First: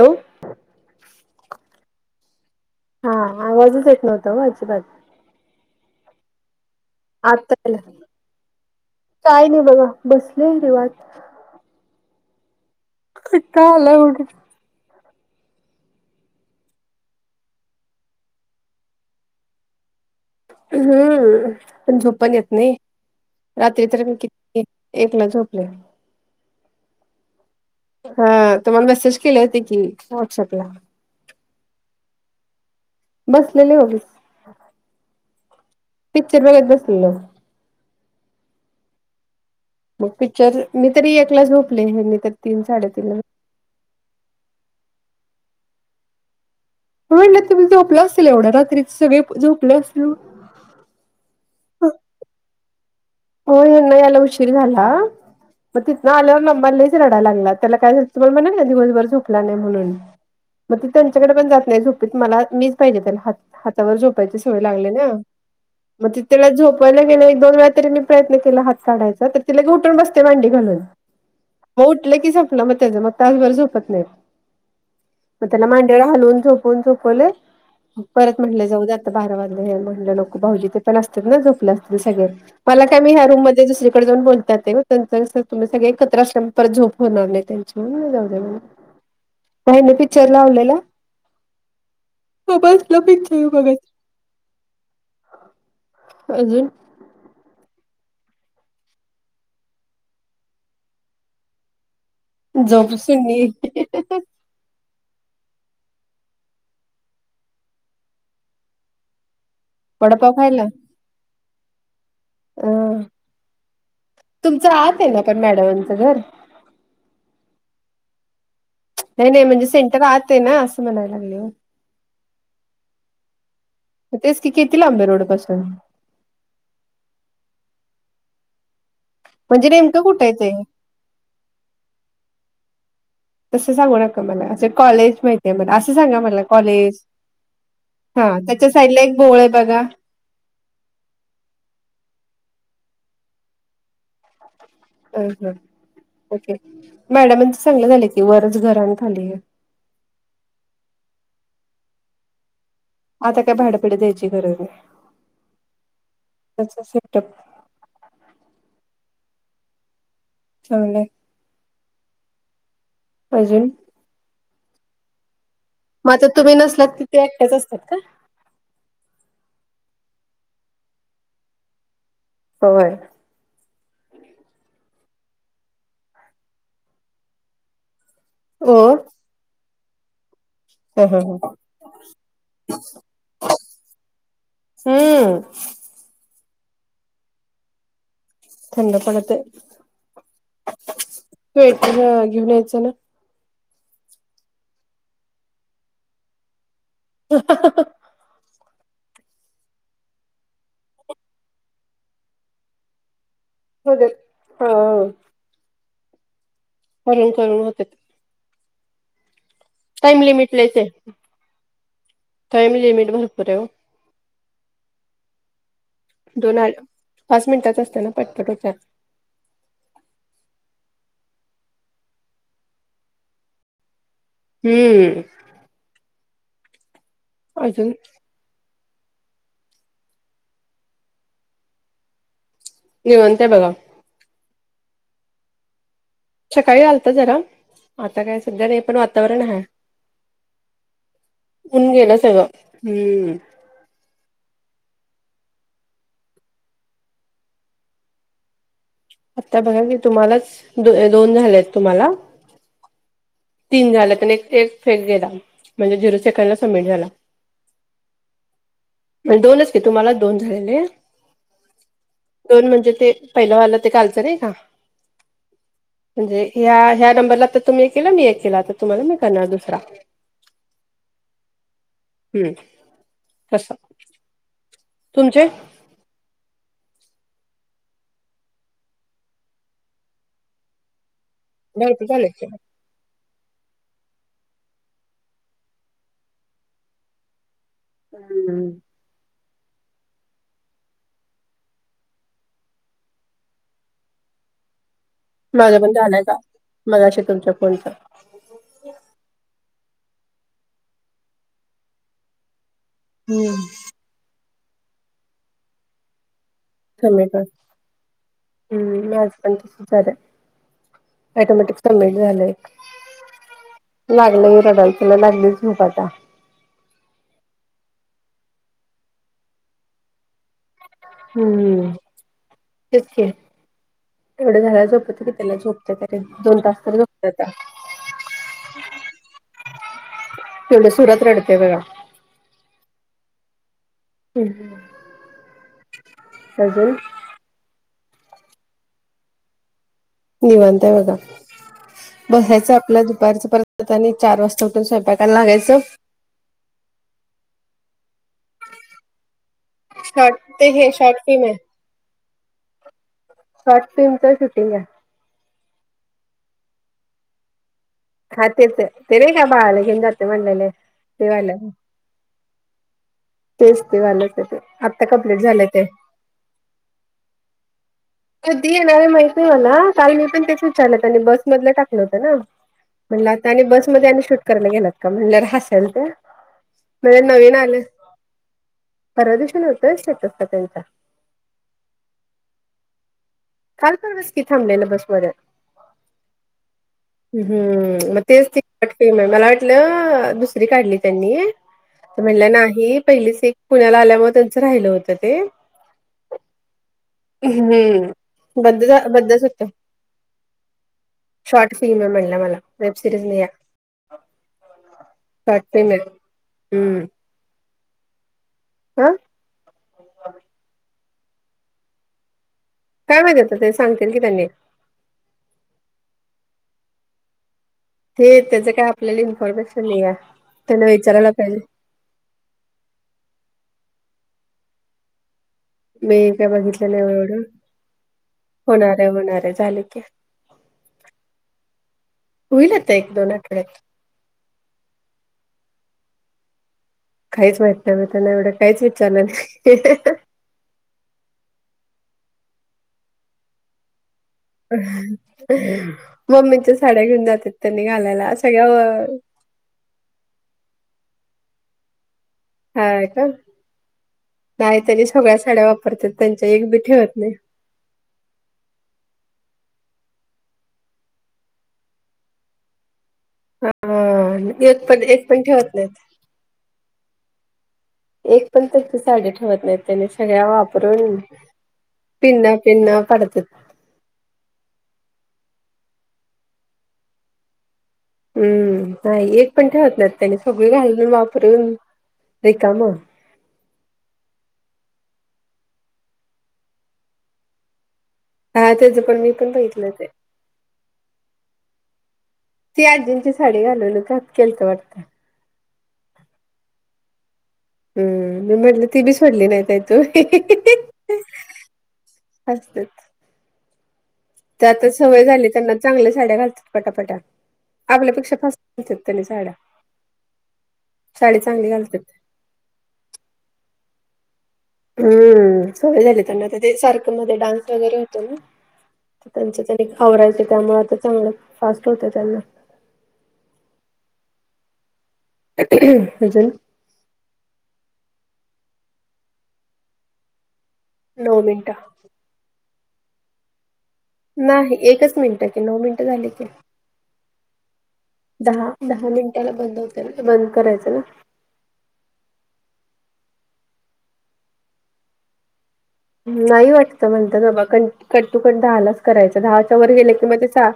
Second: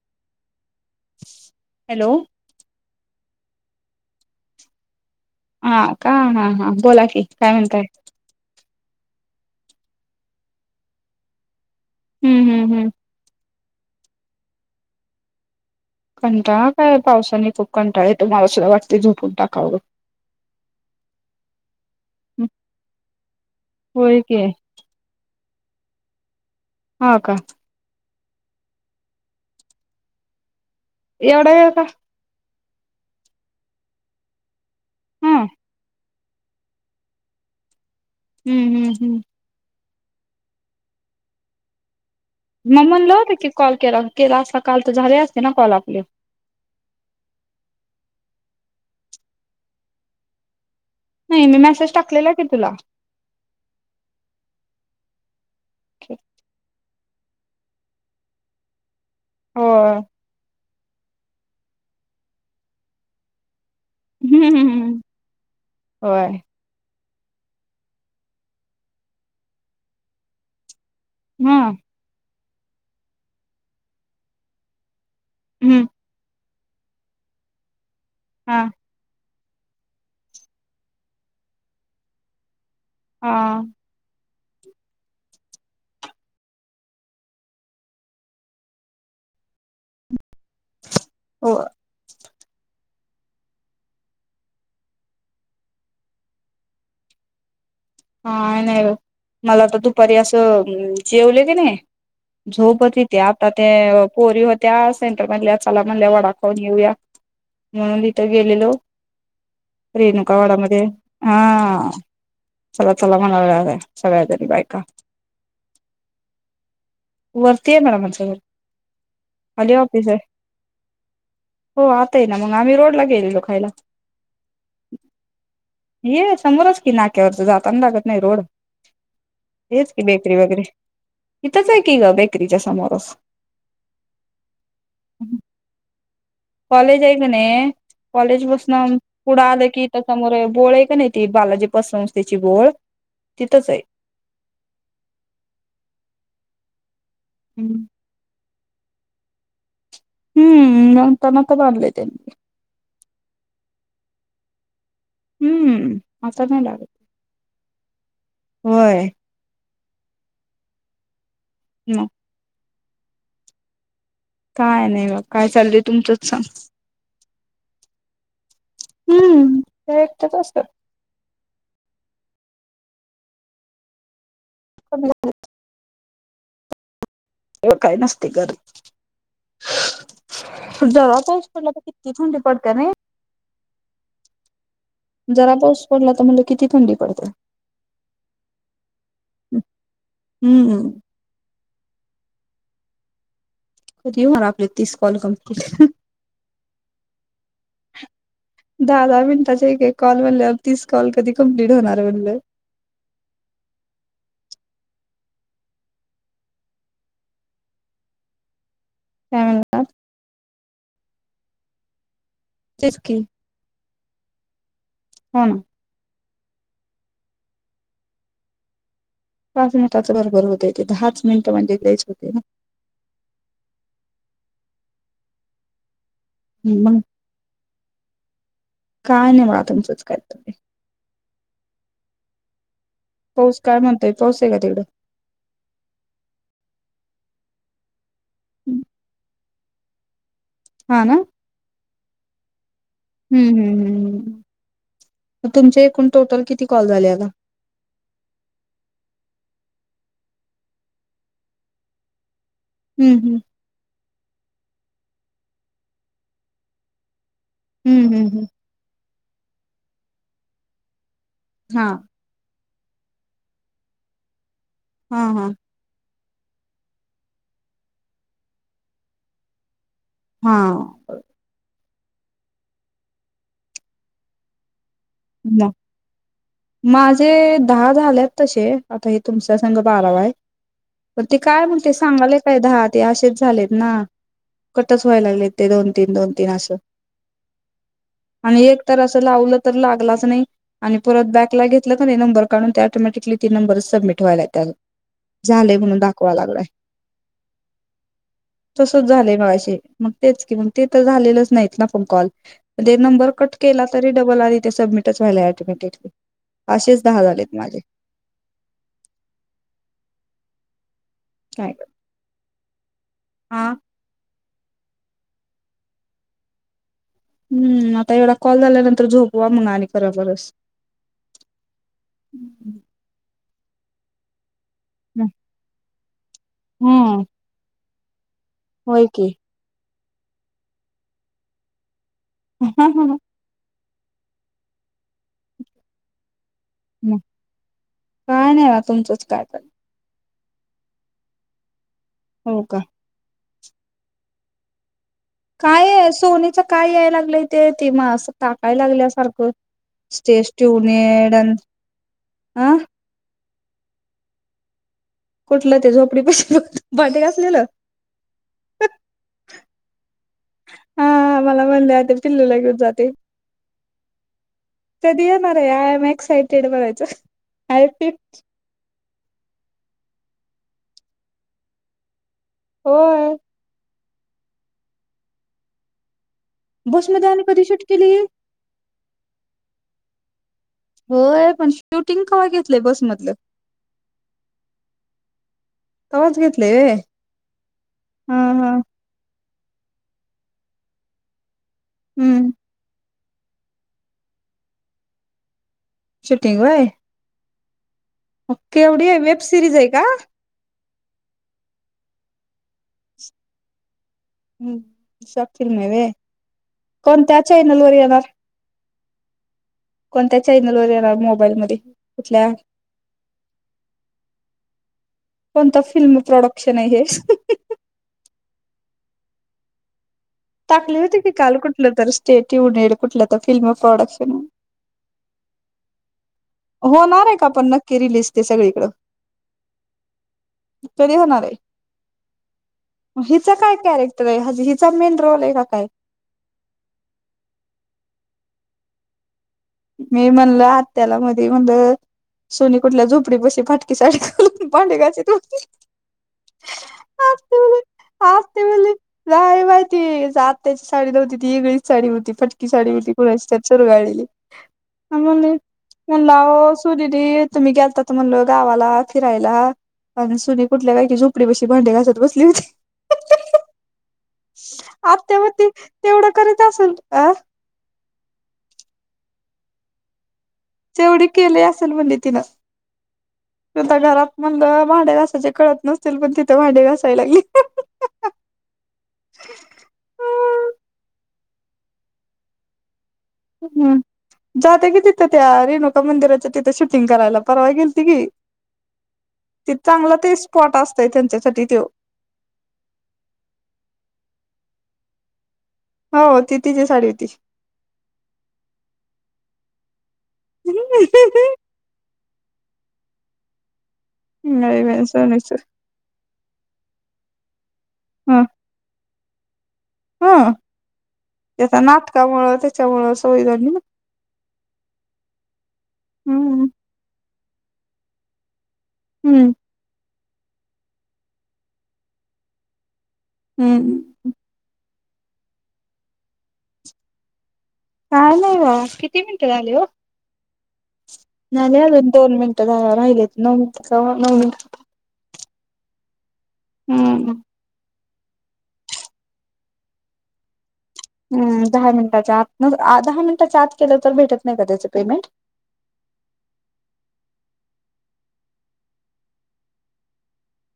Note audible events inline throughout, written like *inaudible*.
Hello *unintelligible* hello हा आवाजच येत नव्हत आजी बात हा का हा हा बोला की काय आता, म्हणताय काय नाही बघा बसले निवांत. हम्म हम्म हम्. का हला गठे *unintelligible* कंटाळा काय पावसाने खूप कंटाळ येतो मावशीला वाटते झोपून टाकावं. हम्म पण झोप पण येत नाही रात्री तर मी होय की किती एक ला झोपले हा का? हा तुम्हाला मेसेज केले होते की व्हॉट्सअपला. एवढा वेळ का? बसलेले उगीच हु. पिक्चर बघत बसलेलो. हम्म हम्म हम्म. मग पिक्चर मी तरी एकला झोपले आहे मी तर तीन म साडेतीनला लावते की कॉल केला केला असला काल तर झाले असते ना कॉल आपले म्हणलं तुम्ही झोपलं असेल एवढा रात्री झोपलं असल नाही मी मेसेज टाकलेला आहे की तुला हो नाही याला उशीर झाला मग तिथन आल्यावर म म रडाला लागला त्याला काय तुम्हाला म्हणाल दिवसभर झकला नाही म्हणून होय मग ती त्यांच्याकडे पण जात नाही झोपीत मला मीच पाहिजे त्याला हात हातावर झोपायची हम्म सोय हम्म लागली ना मग त होय त्याला झोपायला गेले दोन वेळा तरी मी प्रयत्न केला हात काढाचा तर तिला के उठून बसते मांडी घालून हम्म उठले की झोपलं मग त्याच मग तास भर झोपत नाई मग त्याला हम्म मांडीवर हालवून झोप फ झोपवले परत हा म्हटले जाऊ द आता बारा वाजले म्हट लोक ी पण झो अस म हा *unintelligible* कडे जाऊन बोलतात ते त्यां तुम्ही सगळे एकत्र असल्या परत झोप होणार नाही त्यांची जाऊ महीने पिकच्चर लावलेला हो हो बच लप इच्छा बघाच अजून हा नाही मला तर दुपारी असं जेवले की नाही झो बधी झोपसुनी तेता ते पोर त्या सेंटर मधल्या चला म्हणल्या वडाखाऊन येऊया म्हणून इिथं गेलेलो वडापाव खायला रेणुकावाडामध्ये हा अ चला चला म्हणाला ला आहे सगळ्यातरी तुमचं बायका आत आहे ना पण मॅडमांचं घर *unintelligible* वरतीय मॅडम आमच्या घर *inaudible* नाही- नाही म्हणजे खाली सेंटर ऑफिस आत आहे ना असं म्हणायला लागले‌ ओ हो आता आहे ना मग आम्ही रोडला गेलेलो खायला तेच की किती लांबय रोडपासून? ये समोरच की नाक्यावरच जाताना लागत नाही रोड म्हणजे हेच नेमकं की कुठे आहे बेकरी ते वगैरे इथंच आहे की ग बेकरीच्या समोरच तसं सांगू नका मला असे कॉलेज माहिती म असं सांगा मला कॉलेज आहेऐ का नाही हा कॉलेज त्याच्या बसन साईडला एक बोळ पुढं आहे आलं बघा की समोर बोळ आहे का नाही ती बालाजी पसरवस त्याची बोळ तिथंच आहे अ हा ओके मॅडमांच आहे चांगलं झालं की वरच घरन खाली हम्म न त मत बनलेेते आता काय भाडंपिडे द्यायची गरज आहे हम्म आता नाही लागत. त्याट होय चचाले म अजे काय नाही बाघ काय चाल माझा तुम्ही नसलात तर ते एकट्याच असतात का हम्म ते एक तरच असतं होय क *unintelligible* *unintelligible* तेव काही नसते घरी हो ह जरा ह पाऊस पडला तर किती थंडी पडत्या नाय *inaudible* हम्म जरा पाऊस पडला तर मला किती थंडी पडते थंड पडत आहे हम्म *inaudible* स्वेटर घेऊन यायचं ना कधी होणार आपले तीस कॉल कम्प्लीट ह *inaudible* दहा -दहा मिनिटाचा एक कॉल म्हटल्यावर तीस कॉल कधी कम्प्लीट होणार म्हणलं होऊ देत हो करून करून होतत *unintelligible* त्या टाइम लिमिट लयचय टाईम तेच लिमिट की भरपूर आहे‌ ओ हो ना *inaudible* दोन पाच मिनिटाच असत ना पटपट होतंय पाच मिनिटाचं बरोबर होते ते दहाच मिनिट म्हणजे लयच होतय ना हम्म हम् मग अजून काय नाही बघा तुमचंच काय *inaudible* तुम्ही निवांत आहे पाऊस बघा काय म्हणतोय पाऊस आहे का तिकडं? सकाळी आलता जरा आता काय सध्या नाही पण वातावरण आहे हा ना ऊन‌ गेल सगळं हम्म ह् ह् तुमचे एकूण टोटल किती कॉल झाले आता आता बघा की तुम्हालाच द *inaudible* दोन झालेत तुम्हाला हम्म हम् तीन झालेत आणि एक फेक गेला म्हणजे झिरो सेकंडला सबमिट झाला. हम् हम्म हम माझे दोनच की तुम्हालाच दोन झालेले *inaudible* हा दोन म्हणजे ते पहिलं वाला ते कालचं नाही का हा- हा म्हणजे ह्या- ह्या नंबरला तर तुम्ही केला मी एक केला तर तुम्हाला मी करणार दुसरा हा हम्म कस ना *unintelligible* माझे दहा झालेत तसे आता हे तुमच्या संघ बारावा आहे पण ते काय म्हणतंय भरपूर झाले सांगालय की काय दहा ते असेच झालेत ना कटच व्हायला लागले ते दोन- तीन दोन- तीन असं आणि हम्म एक तर असं लावलं तर लागलाच नाही आणि परत बॅकला घेतलं का ते नंबर काढून ते ऑटोमॅटिकली ती नंबर सबमिट व्हायला त्यात माझं पण झालंय का मगाशी तुमच्या फोनच तसच झालंय मगाशी मग तेच की मग ते तर झालेलंच नाहीत ना पण कॉल मध्ये नंबर हम्म. कट केला तरी डबल *inaudible* आधी ते सबमिटच व्हालाय अटोमॅटिकली असेच दहा सबमिट झालेत माझे हम्म माज पण त सुद् झालं काय ऑटोमॅटिक कर समिट झालंय हा लागलं ह रडाल तुला लागलीच झूपाट हम्म आता एवढा कॉल झाल्यानंतर झोपवा मग आणि खराबरच हम्म तेचक एवढं झाला झोपत की त्याला झोपत त दोन तास तरी होत आ हो क एवढ सुरत रडते वेळा ह ह ह ह् सजल काय नाही ना तुमचंच काय कर निवांताय बघा हो बसायचं का आपला दुपारच परत आणि चार वाजता तो पर्यंत स्वयंपाकाला लागायचं. त्या सोनीच्यात. काय याय लागलंय ते ते -म असं टाकाय लागल्या सारखं? शॉर्ट ते हे शॉर्ट स्टेसट्युनडं फिल्म अन आहे अह साठ टीमचं शुटिंग हाय. कुठलं ते झोपडी पशी भांडी घासलेलं? हा तेच हायतं ते नाय का बाळाला घेऊन जाते म्हणलेलेत. हा हा मला म्हणलेले पिल्लूला घेऊन जाते. तेच ते वालंच ते आत्ता कधी कंप्लीट येणार झालंय आहे, ते आय एम एक्सायटेड बघायचं? *unintelligible* ती येणारे माहित नाही, मला काल मी पण तेच विचारलं त्यांनी बस मधलं टाकलं होतं ना? हो. म्हणलं आता आणि बस मध्ये आणि शूट करायला, गेलात का म्हणल्यावर हसालतं. म्हणजे बसमध्ये आणि नवीन कधी आलं शूट केली परवा दिवशी नव्हता होय स्टेटसला त्यांचा. होय, पण शूटिंग कव्हा घेतलंय बस मधलं. काल परवाच की थांबलेलं बस मध्ये तवाच घेतलंय व्हय ह हम्म त हा तेच ते हा ते मला वाटलं दुसरी काढली, त्यांनी ते हम्म म्हटलं नाहीत. पहिलीच एक पुण्याला आल्यामुळे त्यांच राहिलं होतं ते शुटिंग व्हय. हम्म बंद झा केवढी आहे बंद वेब *unintelligible* सिरीज आहे का शॉर्ट फिल्म म्हणलं मला वेब सिरीज नाही या. हम शॉट फील्म आहे होय, हम्म कोणत्या चायनल वर येणार? अह कोणत्या चॅनल वर येणार मोबाईल मध्ये कुठल्या? काय माहितीेतं ते सांगतील की त्यांनी. कोणता फिल्म प्रोडक्शन आहे हे? हे त्याच काय आपल्याला इन्फॉर्मेशन नाहीत, या त्यांना टाकली होती विचारायला की काल पाहिजे. कुठलं तर स्टेट येऊन येईल कुठलं तर फिल्म प्रोडक्शन्स? मी काय बघितलं नाही होणार आहे एवढं का, पण नक्की रिलीस ते सगळीकडं? होणार आहे होणार आहे झाले की कधी होणार आहे, होईल आता एक दोन हिच काय आठवड्यात कैरेक्ट हिचा मेन रोल आहे का काय? काहीच माहित नाही, मी त्यांना एवढं काहीच विचारलं नाही. मी म्हणलं, आत्याला मधी म्हणलं सोनी कुठल्या झोपडीपशी फटकी साडी घालून भांडे घासत होती मम्मीच्या साड्या घेऊन जातात त्यांनी घालायला सगळ्या नाहीय माहिती आत्याची साडी नव्हती, ती वेगळीच साडी होती फट ती साडी हा होती का कुणाची त्यात चुरगाळलेली. नाही तरी सगळ्या म्हणले साड्या वापरत्यात म्हणला त्यांच्या एक अहो बी सु ठेवत नाही. दिदी तुम्ही गेलतात, म्हणलं गावाला फिरायला. आणि सुनी कुठल्या, काय की झोपडी पशी भांडे घासत बसली होती. हा एक पण एक आत्ता पण व ते ठेवत नाही तेवढं करीत असेल अ एक पण त्यांची साडी ठेवत नाही त्यानी सगळ्या वाप तेवढी केली *unintelligible* काढत्यात. तिथं घरात म्हणलं भांडे घासायचे कळत नसतील, पण तिथे भांडे घासाय लागली. हम्म! नाही एक पण ठेवत नाही त्याने सगळे घालून वापरून रिकाम. हम जात्या कि तिथं त्या रेणुका मंदिराच्या तिथे शूटिंग करायला परवा गेलती की. हा त्याचं पण मी पण ते बघितलं चांगलं ते स्पॉट असतयं त्यांच्यासाठी त्यो. ती आजींची साडी घालून *unintelligible* केलतं वाटतं. हो, ती तिची साडी होती. हम्म! मी म्हटले ती बी सोडली नाही काय तू? अच. ते आता नळीवेल सवय झाली सोनीच त्यांना चांगल्या झाड्या घालतात पटापटा आपल्यापेक्षा फस त्यानी झाड्या हं त्याचा घालतात. नाटकामुं त्याच्यामुं सवय झाली ना. हम्म सवय झाली त्यांना आ हम्म ते सारखं मध्ये डान्स वगैरे होतो ना. तर हम्म त्यांच्या त्यां आवरायचे त्यामुळे आता चांगलं फास्ट होत त्यांना हम्मम. म्हजल. काा ना वा किती मिनटं झाले हो. नऊ मिनिटं न अून दोन मिनट आरहिलेेत न का? नाही एकच मिनिट की नऊ मिनिटं झाली की हम्मम. दहा दहा मिनिट्याला बंद होते बंद करायचं ना. ह दहा मिनिटाच्या आत दहा मिनिटाच्या आत केलं तर भेटत नाही का त्याच पेमेंट नाही वाटत म्हणत ना बा क कट टू कट दहा लाच करायचं दहाच्या वर गेलं कि म ते सहा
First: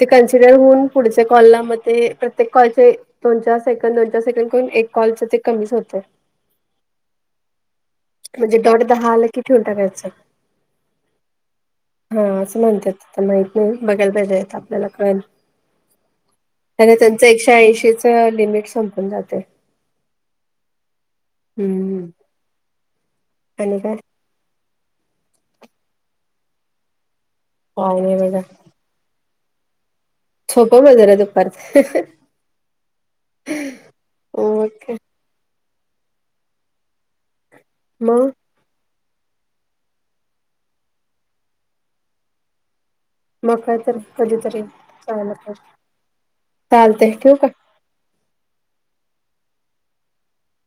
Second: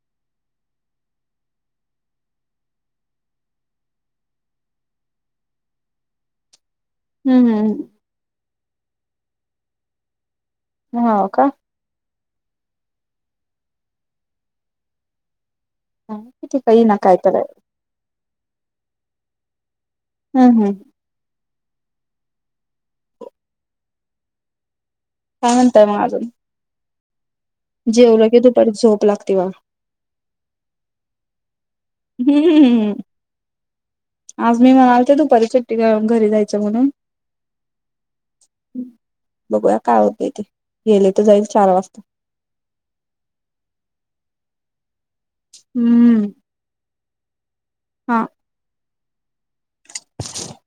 ते कन्सिडर होऊन पुढच्या कॉलला म ते प्रत्येक कॉलचे दोन चार सेकंड दोनच्यार सेकंड करून एक कॉलचे ते कमीच होते. हम् हम्. म्हणजे डॉट दहा आला कि ठेऊन टाकायचं. हो का. हा असं म्हणतय आता माहत नाही बघायला बहिजे येत आपल्याला कळ. किती काही त्या ना काय त्यांच तर एकशे ऐंशीच लिमिट संपून जाते. हम् हम्. हम्म आणि काय? काय म्हणताय मग अजून काय नाही जेवलं बघा की दुपारी झोप लागते वा. सोप मजर दुपार ते हम्. आज मी ओके म्हणाल ते दुपारी सुट्टी घरी जायचं म्हणून मग बघूया काय होतं इथे गेले तर जाईल चार वाजता. मघ काहीतरी कधीतरी चागलं का हम्म चालते ठेव का? हा. *unintelligible*